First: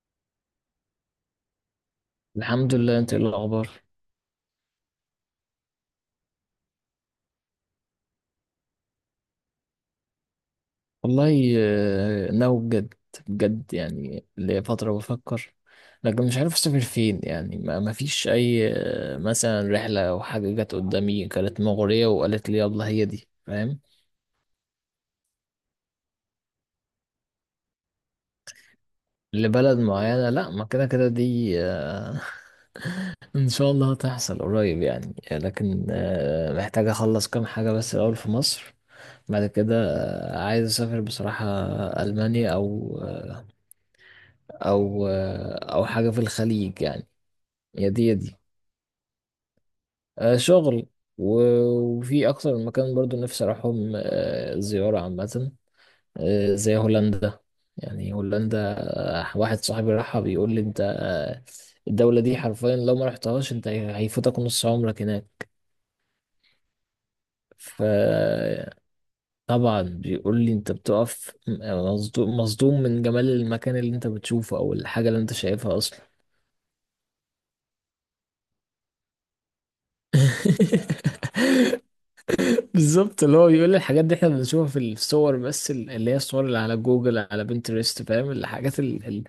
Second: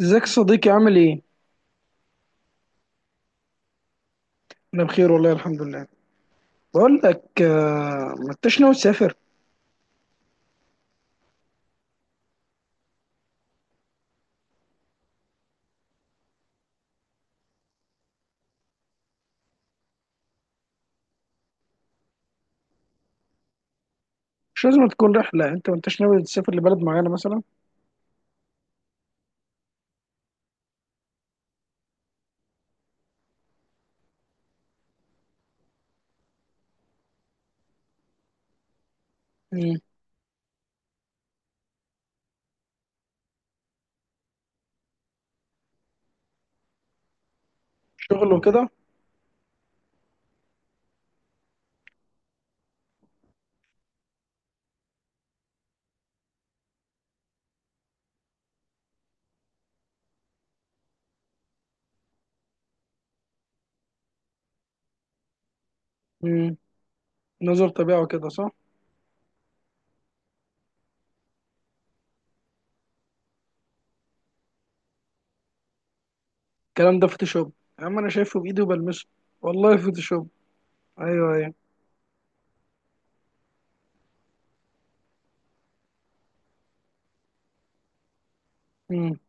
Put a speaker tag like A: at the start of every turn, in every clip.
A: ازيك يا صديقي عامل ايه؟
B: الحمد لله، انت ايه الاخبار؟
A: انا بخير والله الحمد لله. بقول لك ما انتش ناوي تسافر.
B: والله ناوي بجد. بجد يعني لفترة بفكر. لكن مش عارف اسافر فين، يعني ما فيش اي، مثلا رحلة او حاجة جت قدامي كانت مغرية وقالت لي يلا هي دي، فاهم؟
A: مش لازم تكون رحلة، انت ما انتش ناوي تسافر لبلد معينة مثلا؟
B: لبلد معينة، لا ما كده كده دي. ان شاء الله هتحصل قريب يعني، لكن محتاج اخلص كام حاجة بس الاول في مصر. بعد كده.
A: مم.
B: عايز اسافر بصراحة. المانيا او او او حاجه في الخليج يعني. يا دي يا
A: شغل
B: دي.
A: وكده.
B: شغل. وفي اكتر من مكان برضو نفسي اروحهم، زياره عامه. زي هولندا. يعني هولندا. واحد صاحبي راحها بيقول لي انت، الدوله دي حرفيا لو ما رحتهاش انت هيفوتك نص عمرك هناك.
A: مم. نظر طبيعة وكده صح؟
B: فطبعا. بيقول لي انت بتقف مصدوم مصدوم من جمال المكان اللي انت بتشوفه او الحاجه اللي انت شايفها اصلا.
A: الكلام ده فوتوشوب. يا عم انا شايفه بايدي وبلمسه. والله فوتوشوب. ايوه، ايوه.
B: بالظبط. اللي هو بيقول لي الحاجات دي احنا بنشوفها في الصور، بس اللي هي الصور اللي على جوجل، على بنترست، فاهم؟ الحاجات
A: مم.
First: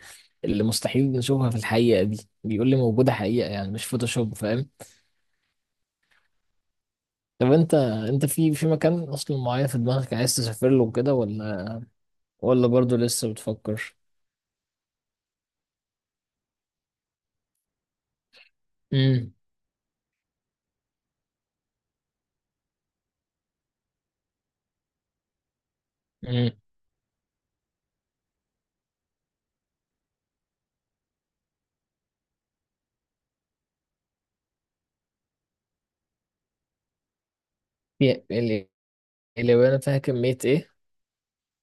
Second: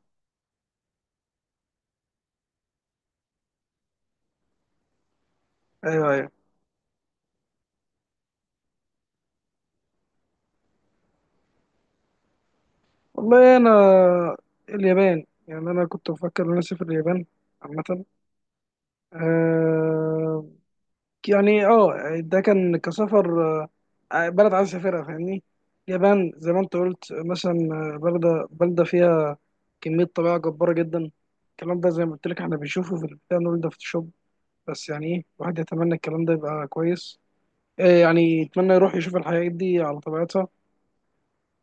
B: اللي مستحيل نشوفها في الحقيقة دي، بيقول لي موجودة حقيقة، يعني مش فوتوشوب، فاهم؟
A: ايوه، ايوه.
B: طب انت في مكان اصلا معين في دماغك عايز تسافر له كده، ولا برضه لسه
A: والله انا
B: بتفكر؟
A: اليابان، يعني انا كنت بفكر ان انا اسافر اليابان عامة.
B: امم.
A: أه، يعني اه، ده كان كسفر، بلد عايز اسافرها، فاهمني؟ اليابان
B: امم.
A: زي ما انت قلت مثلا. بلدة بلدة فيها كمية طبيعة جبارة جدا. الكلام ده زي ما قلت لك احنا بنشوفه في البتاع، نقول ده فوتوشوب. بس يعني ايه، الواحد يتمنى الكلام ده يبقى كويس. يعني
B: ال-
A: يتمنى يروح يشوف الحاجات دي
B: اليابان فيها
A: على
B: كمية
A: طبيعتها.
B: ايه؟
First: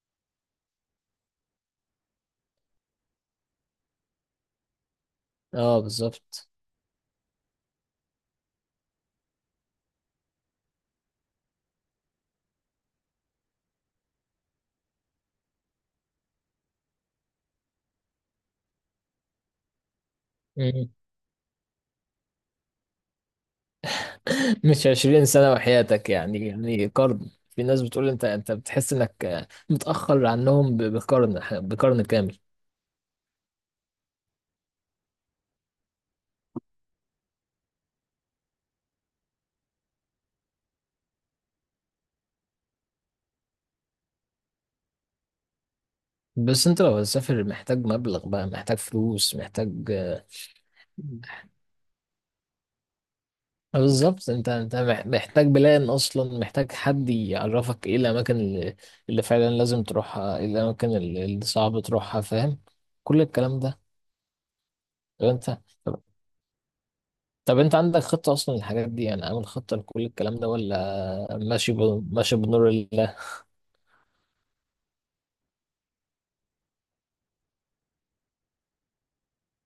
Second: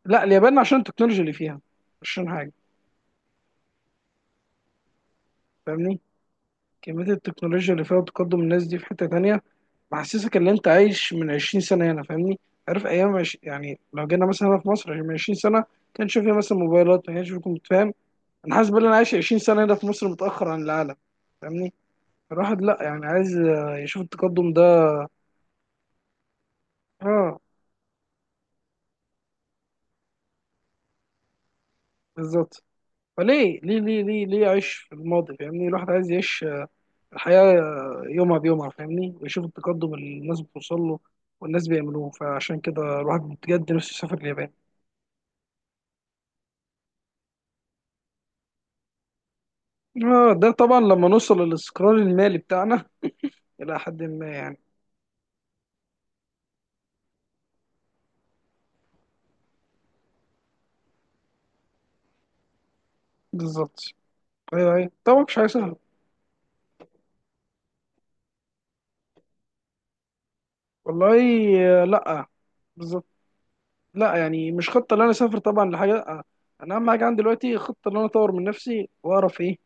A: لا اليابان عشان التكنولوجيا اللي فيها، مش عشان حاجة،
B: اه
A: فاهمني؟
B: بالظبط.
A: كمية التكنولوجيا اللي فيها وتقدم الناس دي في حتة تانية، محسسك ان انت عايش من 20 سنة هنا، فاهمني؟ عارف ايام يعني لو جينا مثلا هنا في مصر يعني من 20 سنة، كان شوف فيه مثلا موبايلات، ما كانش فيه، كنت فاهم؟ انا حاسس ان انا عايش 20 سنة هنا في مصر متأخر عن العالم، فاهمني؟ الواحد لا يعني عايز يشوف التقدم
B: مش
A: ده.
B: 20 سنة وحياتك، يعني قرن.
A: اه
B: في ناس بتقول انت بتحس انك متأخر عنهم بقرن. بقرن كامل.
A: بالظبط. فليه ليه ليه ليه ليه عيش في الماضي، فاهمني؟ الواحد عايز يعيش الحياة، يومها بيومها، فاهمني؟ ويشوف التقدم اللي الناس بتوصل له والناس بيعملوه، فعشان كده الواحد بجد نفسه يسافر اليابان.
B: بس انت لو هتسافر محتاج مبلغ بقى، محتاج فلوس، محتاج.
A: اه ده طبعا لما نوصل للاستقرار المالي بتاعنا الى حد ما
B: بالظبط، انت
A: يعني.
B: انت محتاج بلان اصلا، محتاج حد يعرفك ايه الاماكن اللي فعلا لازم تروحها، ايه الاماكن اللي صعب تروحها، فاهم؟ كل الكلام ده.
A: بالظبط. ايوه، ايوه، طبعا
B: طب
A: مش حاجه
B: انت
A: سهله.
B: طب, طب انت عندك خطة اصلا للحاجات دي، يعني عامل خطة لكل الكلام ده،
A: والله
B: ولا ماشي
A: لا،
B: ماشي بنور
A: بالظبط.
B: الله؟
A: لا يعني مش خطه ان انا اسافر طبعا لحاجه، لا. انا اهم حاجه عندي دلوقتي خطه ان انا اطور من نفسي واعرف ايه.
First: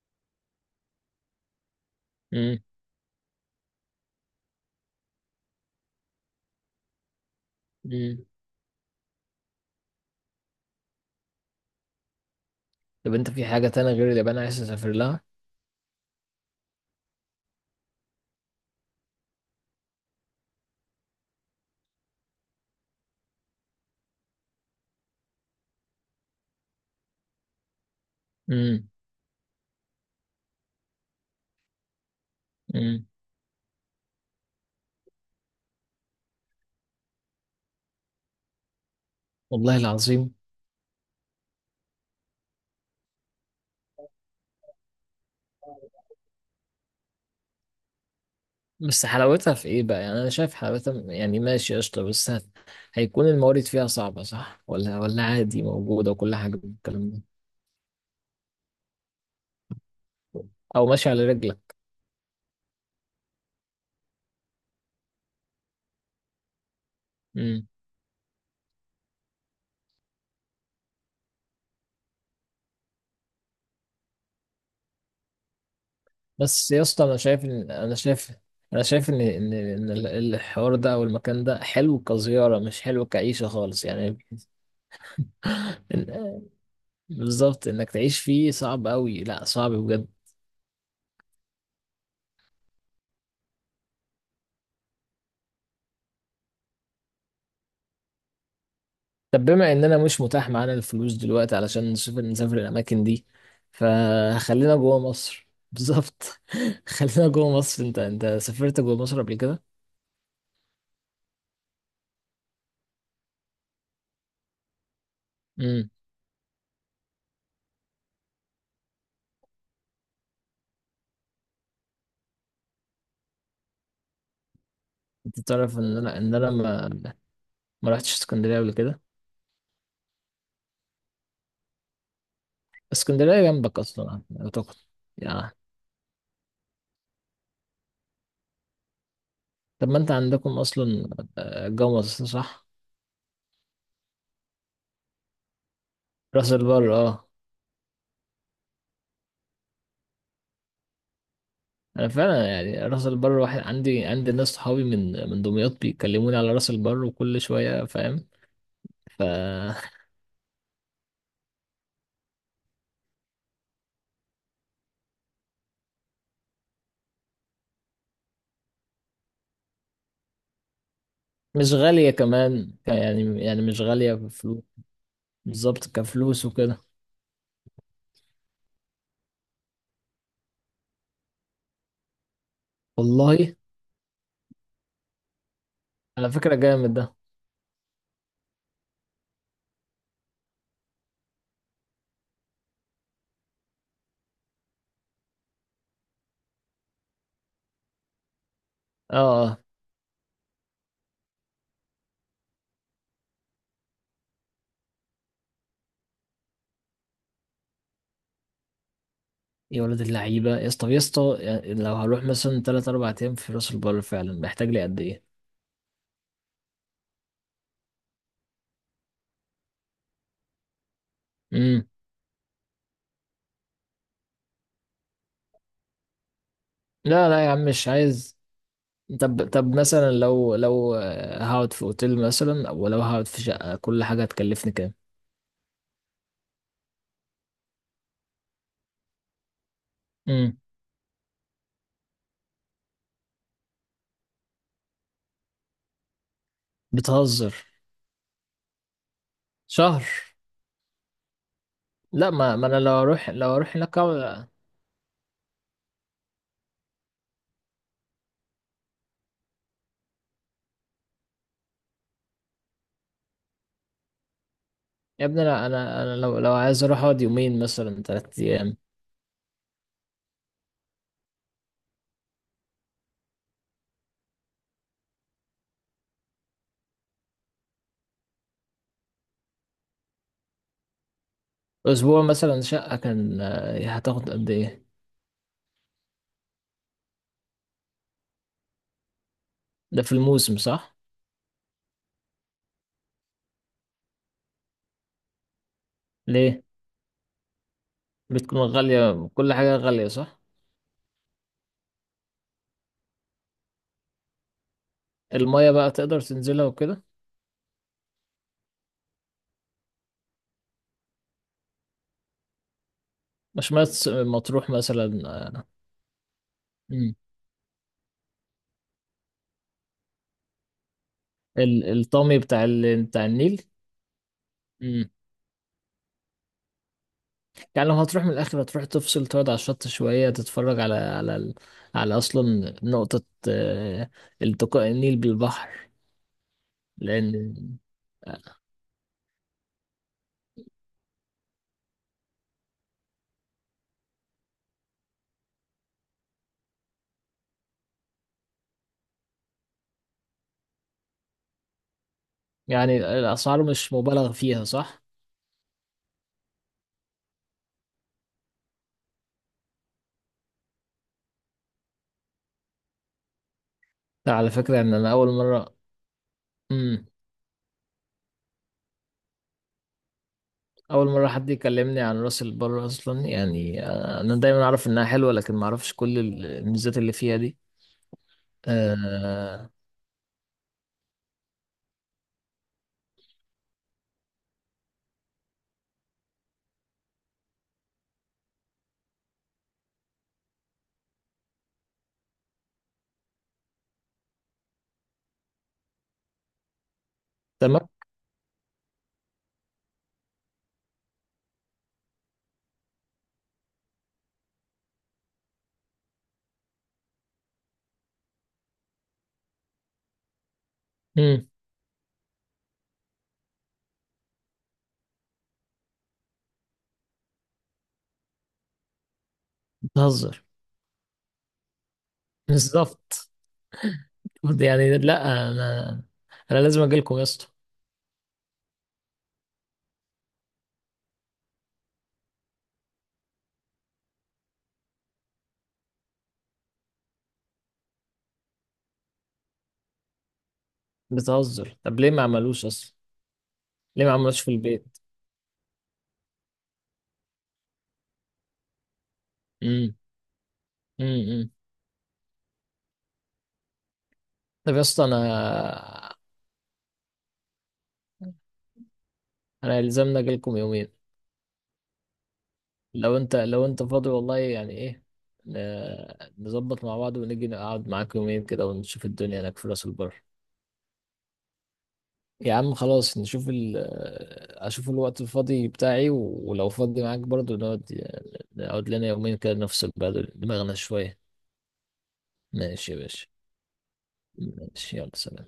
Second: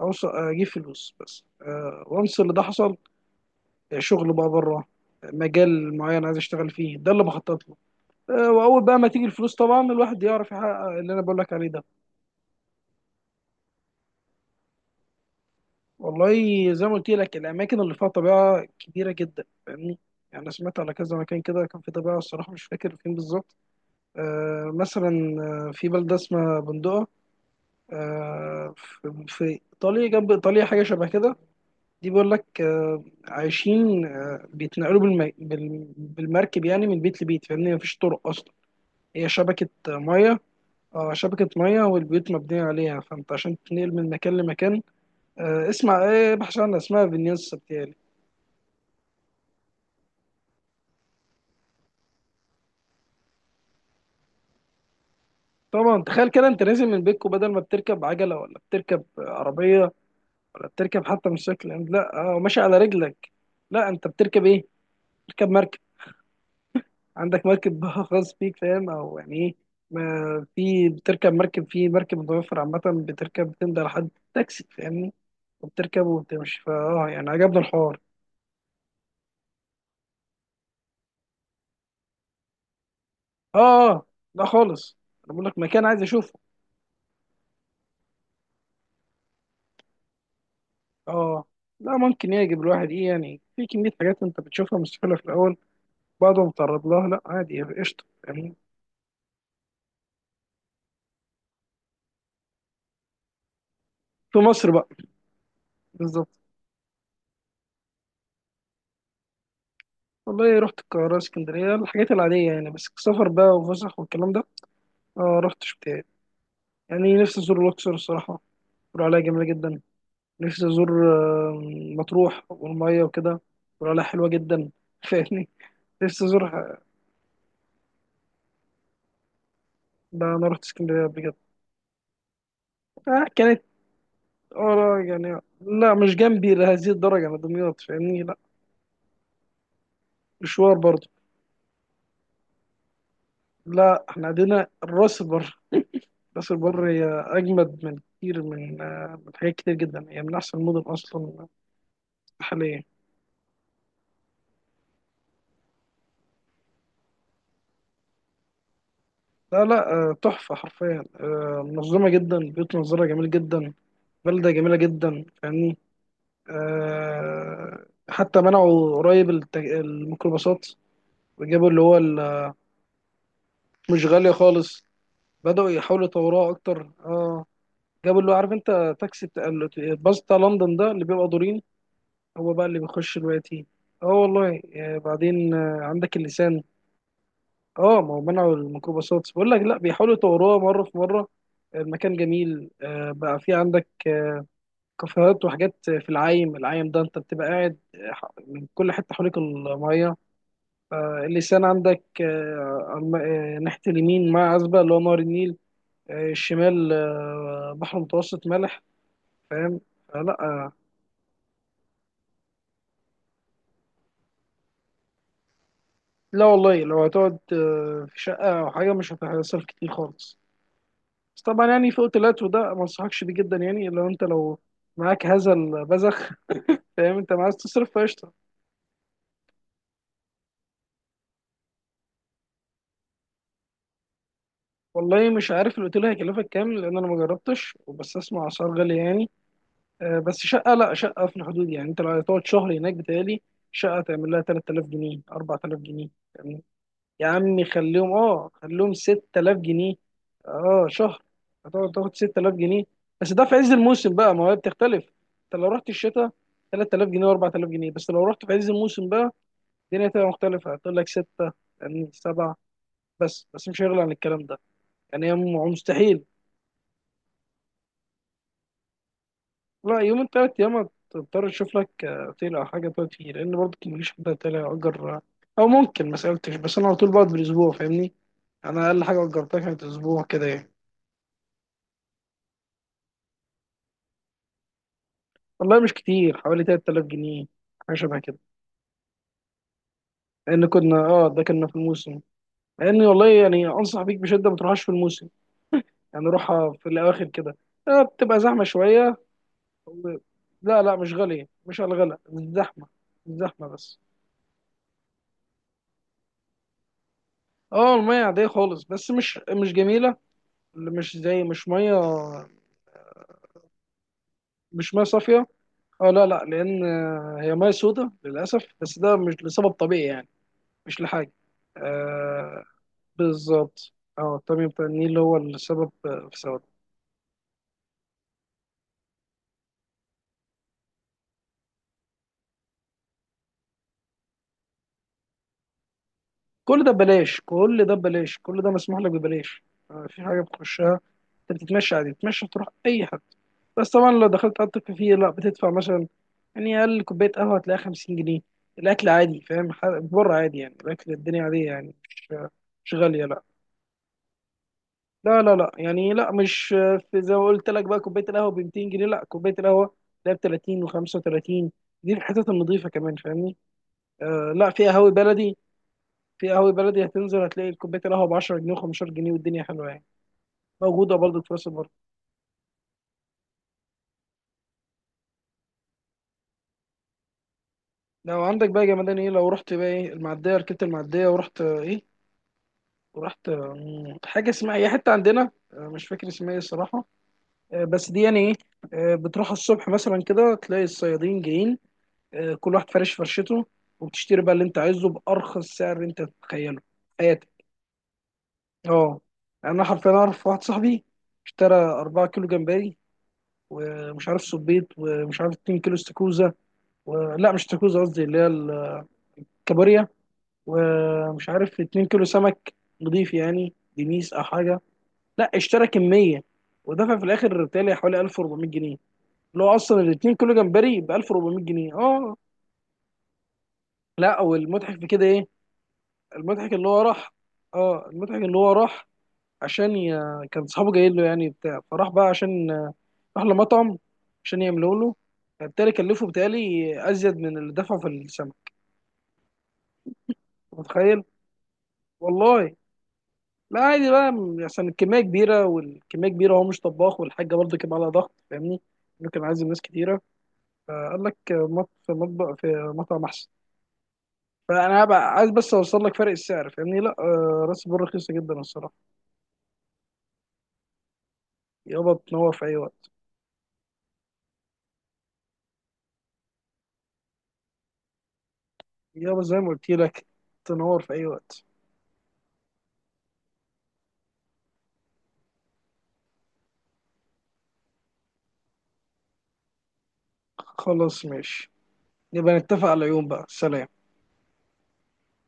A: اوصل اجيب فلوس بس، أه، وامس اللي
B: امم.
A: ده حصل. شغل بقى بره. مجال معين عايز اشتغل فيه، ده اللي بخطط له.
B: امم.
A: أه، واول بقى ما تيجي الفلوس طبعا الواحد يعرف يحقق اللي انا بقول لك عليه ده.
B: طب انت في حاجة تانية غير اليابان عايز تسافر لها؟
A: والله زي ما قلت لك الاماكن اللي فيها طبيعه كبيره جدا، فاهمني؟ يعني انا سمعت على كذا مكان كده، كان في طبيعه الصراحه، مش فاكر فين بالظبط. آه مثلا، في بلده اسمها بندقه، آه.
B: امم.
A: في ايطاليا، جنب ايطاليا، حاجه شبه كده. دي بيقول لك آه
B: امم.
A: عايشين آه بيتنقلوا بالمركب يعني من بيت لبيت، فاهمني؟ مفيش طرق اصلا. هي شبكه
B: والله العظيم.
A: ميه. اه شبكه ميه والبيوت مبنيه عليها، فانت عشان تنقل من مكان لمكان، آه اسمع ايه، بحث عنها، اسمها فينيس.
B: بس حلاوتها في ايه بقى؟ يعني انا شايف حلاوتها، يعني ماشي قشطة، بس هيكون الموارد فيها صعبة، صح؟ ولا عادي
A: طبعا
B: موجودة
A: تخيل
B: وكل
A: كده
B: حاجة
A: انت نازل من
B: بالكلام ده؟
A: بيتكو، بدل ما بتركب عجله ولا بتركب عربيه ولا
B: او
A: بتركب
B: ماشي على
A: حتى مش شكل،
B: رجلك.
A: لا اه ماشي على رجلك. لا انت بتركب ايه، بتركب مركب. عندك
B: امم.
A: مركب بقى خاص بيك، فاهم؟ او يعني ايه. ما في بتركب مركب، في مركب متوفر عامه، بتركب بتمضي على حد تاكسي، فاهمني؟ وبتركب وبتمشي،
B: بس يا اسطى،
A: فاه يعني عجبني الحوار.
B: انا شايف ان الحوار ده او المكان ده حلو كزيارة، مش حلو كعيشة
A: اه،
B: خالص
A: اه،
B: يعني.
A: لا خالص. انا بقول لك مكان عايز اشوفه.
B: إن- بالظبط انك تعيش فيه صعب قوي، لا صعب بجد.
A: اه، لا ممكن يعجب الواحد ايه، يعني في كميه حاجات انت بتشوفها مستحيله في الاول. بعد ما تعرض لها لا عادي يعني قشطه يعني.
B: طب بما اننا مش متاح معانا الفلوس دلوقتي علشان نسافر الاماكن دي،
A: في مصر
B: فخلينا
A: بقى،
B: جوه مصر.
A: بالظبط.
B: بالظبط. خلينا جوه مصر. انت سافرت جوه مصر قبل كده؟
A: والله رحت القاهره اسكندريه الحاجات العاديه يعني، بس السفر بقى وفسح والكلام ده، آه رحتش
B: امم.
A: بتاعي. يعني نفسي ازور الاقصر الصراحه، بيقولوا عليها جميله جدا. نفسي ازور آه، مطروح والميه وكده، بيقولوا عليها حلوه جدا
B: انت
A: فاهمني.
B: تعرف ان انا
A: نفسي
B: ان انا
A: ازورها.
B: ما رحتش اسكندريه قبل كده.
A: ده انا رحت اسكندريه قبل كده، آه
B: اسكندريه
A: كانت،
B: جنبك اصلا اعتقد،
A: اه يعني
B: يعني.
A: لا مش جنبي لهذه الدرجه، انا دمياط، فاهمني؟ لا
B: طب ما انت عندكم
A: مشوار برضه.
B: اصلا، جوه مصر، صح؟
A: لا احنا عندنا الراس بر،
B: راس
A: راس
B: البر،
A: البر هي
B: اه.
A: أجمد من كتير من من حاجات كتير جدا، هي من أحسن المدن أصلا
B: انا فعلا يعني،
A: حاليا.
B: راس البر، واحد عندي ناس صحابي من دمياط بيكلموني على راس البر وكل شويه، فاهم؟ ف
A: لا لا تحفة حرفيا، منظمة جدا، بيوت منظرها جميل جدا، بلدة جميلة جدا، فاهمني؟ حتى منعوا قريب الميكروباصات وجابوا
B: مش
A: اللي هو
B: غالية كمان، يعني مش
A: مش
B: غالية
A: غالية
B: بفلوس.
A: خالص. بدأوا
B: بالظبط،
A: يحاولوا
B: كفلوس
A: يطوروها
B: وكده.
A: أكتر اه. جابوا اللي هو عارف أنت تاكسي الباص بتاع لندن ده اللي بيبقى دورين. هو بقى اللي بيخش
B: والله،
A: دلوقتي. اه والله بعدين عندك
B: على فكرة
A: اللسان.
B: جامد ده.
A: اه ما هو منعوا الميكروباصات بقول لك، لا بيحاولوا يطوروها مره في مره. المكان جميل، بقى في عندك كافيهات وحاجات في العايم العايم ده. انت بتبقى قاعد، من كل حته حواليك
B: اه اه.
A: الميه. اللسان عندك، على ناحيه اليمين مع عزبه اللي هو نهر النيل. الشمال، بحر متوسط مالح، فاهم؟
B: يا ولد
A: فلا
B: اللعيبة يا اسطى، طب يا اسطى، يعني لو هروح مثلا تلات أربع أيام في راس البر، فعلا محتاج لي قد إيه؟
A: لا والله لو هتقعد في شقه او حاجه مش هتصرف كتير خالص. بس طبعا
B: امم.
A: يعني فوق الوقت وده ما انصحكش بيه جدا، يعني لو انت لو معاك هذا البذخ فاهم
B: لا
A: انت
B: لا يا
A: عايز
B: عم مش
A: تصرف فقشطه.
B: عايز. طب مثلا لو هقعد في أوتيل مثلا، أو لو هقعد في شقة، كل حاجة هتكلفني كام؟
A: والله مش عارف الاوتيل هيكلفك كام، لان انا ما جربتش، وبس اسمع اسعار غاليه يعني. بس
B: امم.
A: شقه، لا شقه في الحدود، يعني انت لو هتقعد شهر هناك بتهيألي شقه تعمل لها 3000 جنيه 4000 جنيه. يا
B: بتهزر؟
A: عمي خليهم اه خليهم 6000 جنيه.
B: شهر؟
A: اه شهر، هتقعد تاخد
B: لا،
A: 6000
B: ما أنا
A: جنيه
B: لو أروح
A: بس ده في
B: لو
A: عز
B: أروح هناك.
A: الموسم بقى، ما هي بتختلف. انت لو رحت الشتاء 3000 جنيه و4000 جنيه، بس لو رحت في عز الموسم بقى الدنيا تبقى مختلفة، هتقول لك 6 يعني 7. بس بس مش هيغلى عن الكلام ده،
B: يا
A: يعني هي
B: ابني، انا انا انا
A: مستحيل.
B: لو عايز اروح اقعد يومين مثلا، ثلاث ايام.
A: لا يومين تلات ايام هتضطر تشوف لك اوتيل او حاجة تقعد فيه، لان برضه مفيش حد هيطلع يأجر. او ممكن ما سألتش، بس انا على طول بقعد بالاسبوع، فاهمني؟ انا اقل حاجة أجرتها كانت اسبوع كده يعني.
B: اسبوع مثلا، شقه كان هتاخد قد ايه؟
A: والله مش كتير حوالي 3000 جنيه، حاجه شبه كده.
B: ده في الموسم،
A: لان كنا
B: صح؟
A: اه ده كنا في الموسم. لان والله يعني انصح بيك بشده ما تروحش في الموسم، يعني
B: ليه؟
A: روحها في الاواخر كده. آه بتبقى
B: بتكون
A: زحمه شويه
B: غاليه، كل حاجه غاليه،
A: و...
B: صح؟
A: لا لا مش غاليه، مش على الغلا، الزحمه، الزحمه بس.
B: الميه بقى تقدر تنزلها وكده؟
A: اه الميه عاديه خالص، بس مش جميله، مش زي، مش ميه،
B: مش مية مطروح
A: مش ميه
B: مثلا؟
A: صافيه. اه لا لا لان
B: مم.
A: هي ميه سودة للاسف، بس ده مش لسبب طبيعي يعني، مش لحاجه،
B: الطامي
A: آه،
B: بتاع بتاع النيل.
A: بالظبط. اه الطبيعي بتاع
B: مم.
A: النيل هو السبب في سبب.
B: يعني لو هتروح من الاخر، هتروح تفصل، تقعد على الشط شويه تتفرج على على اصلا نقطه، آه، التقاء النيل بالبحر.
A: كل ده ببلاش،
B: لان.
A: كل ده ببلاش، كل ده مسموح لك ببلاش. في حاجه بتخشها، انت بتتمشى عادي بتتمشى تروح اي حد. بس طبعا لو دخلت قعدت فيه لا بتدفع مثلا، يعني اقل كوبايه قهوه هتلاقيها 50 جنيه. الاكل عادي فاهم، بره عادي يعني الاكل الدنيا عاديه يعني مش، مش
B: يعني
A: غاليه لا.
B: الأسعار مش مبالغ فيها، صح؟
A: لا لا لا، يعني لا، مش في زي ما قلت لك بقى كوبايه القهوه ب 200 جنيه، لا كوبايه القهوه ده ب 30 و35. دي الحتت النظيفه كمان، فاهمني؟
B: لا على
A: آه لا
B: فكرة
A: في
B: إن
A: قهاوي
B: أنا أول
A: بلدي،
B: مرة.
A: في قهاوي بلدي
B: مم.
A: هتنزل هتلاقي الكوبايه القهوه ب 10 جنيه و15 جنيه والدنيا حلوه يعني.
B: أول
A: موجوده
B: مرة
A: برضه
B: حد
A: في راس البر.
B: يكلمني عن راس البر أصلا يعني، أنا دايما أعرف إنها حلوة، لكن ما أعرفش كل الميزات اللي فيها دي.
A: لو عندك بقى يا جمدان ايه، لو
B: آه...
A: رحت بقى ايه، المعديه ركبت المعديه ورحت ايه، ورحت حاجه اسمها ايه حته عندنا، مش فاكر اسمها ايه الصراحه. بس دي يعني ايه، بتروح الصبح مثلا كده تلاقي الصيادين جايين. كل واحد فارش فرشته، وبتشتري بقى اللي انت عايزه بارخص سعر انت تتخيله في حياتك.
B: تمام؟
A: اه انا حرفيا اعرف واحد صاحبي، اشترى 4 كيلو جمبري، ومش عارف صبيط، ومش عارف 2 كيلو استاكوزا، ولا مش استاكوزا قصدي اللي هي الكابوريا.
B: مم.
A: ومش عارف 2 كيلو سمك نضيف يعني دنيس او حاجه. لا اشترى كميه، ودفع في الاخر بتهيألي حوالي 1400 جنيه، اللي هو اصلا ال 2
B: بتهزر؟
A: كيلو جمبري ب 1400 جنيه اه.
B: بالظبط.
A: لا
B: يعني
A: والمضحك في كده ايه،
B: لا، أنا أنا
A: المضحك
B: لازم
A: اللي هو
B: أجيلكم يا
A: راح،
B: اسطى.
A: اه المضحك اللي هو راح عشان ي... كان صحابه جايين له، يعني بتاع فراح بقى، عشان راح لمطعم عشان يعملوا له. فبالتالي كلفه بتهيألي أزيد من اللي دفعه في السمك، أنت متخيل؟
B: بتهزر؟ طب ليه ما عملوش
A: والله
B: أصلا؟
A: لا
B: ليه
A: عادي
B: ما
A: بقى
B: عملوش في
A: عشان
B: البيت؟
A: الكمية كبيرة، والكمية كبيرة هو مش طباخ، والحاجة برضه كان عليها ضغط، فاهمني؟ إنه كان عازم ناس
B: مم.
A: كتيرة،
B: مم.
A: فقال لك
B: مم.
A: في مطبخ في مطعم أحسن.
B: طب يا
A: فأنا
B: اسطى،
A: هبقى عايز بس أوصل لك
B: أنا.
A: فرق السعر، فاهمني؟ لا راس البر رخيصة جدا الصراحة.
B: أنا يلزمنا أجيلكم يومين.
A: يابا تنور في أي وقت.
B: لو انت فاضي والله، يعني ايه، ن- نظبط مع بعض ونيجي نقعد معاك يومين كده ونشوف
A: يابا
B: الدنيا
A: زي
B: هناك
A: ما
B: في راس
A: قلت
B: البر.
A: لك تنور في أي وقت.
B: يا عم خلاص نشوف اشوف الوقت الفاضي بتاعي، ولو فاضي معاك برضو نقعد، نقعد لنا يومين كده نفصل بعد دماغنا شوية.
A: خلاص ماشي، نبقى نتفق
B: ماشي يا
A: على
B: باشا.
A: يوم بقى، سلام.
B: ماشي، يلا سلام.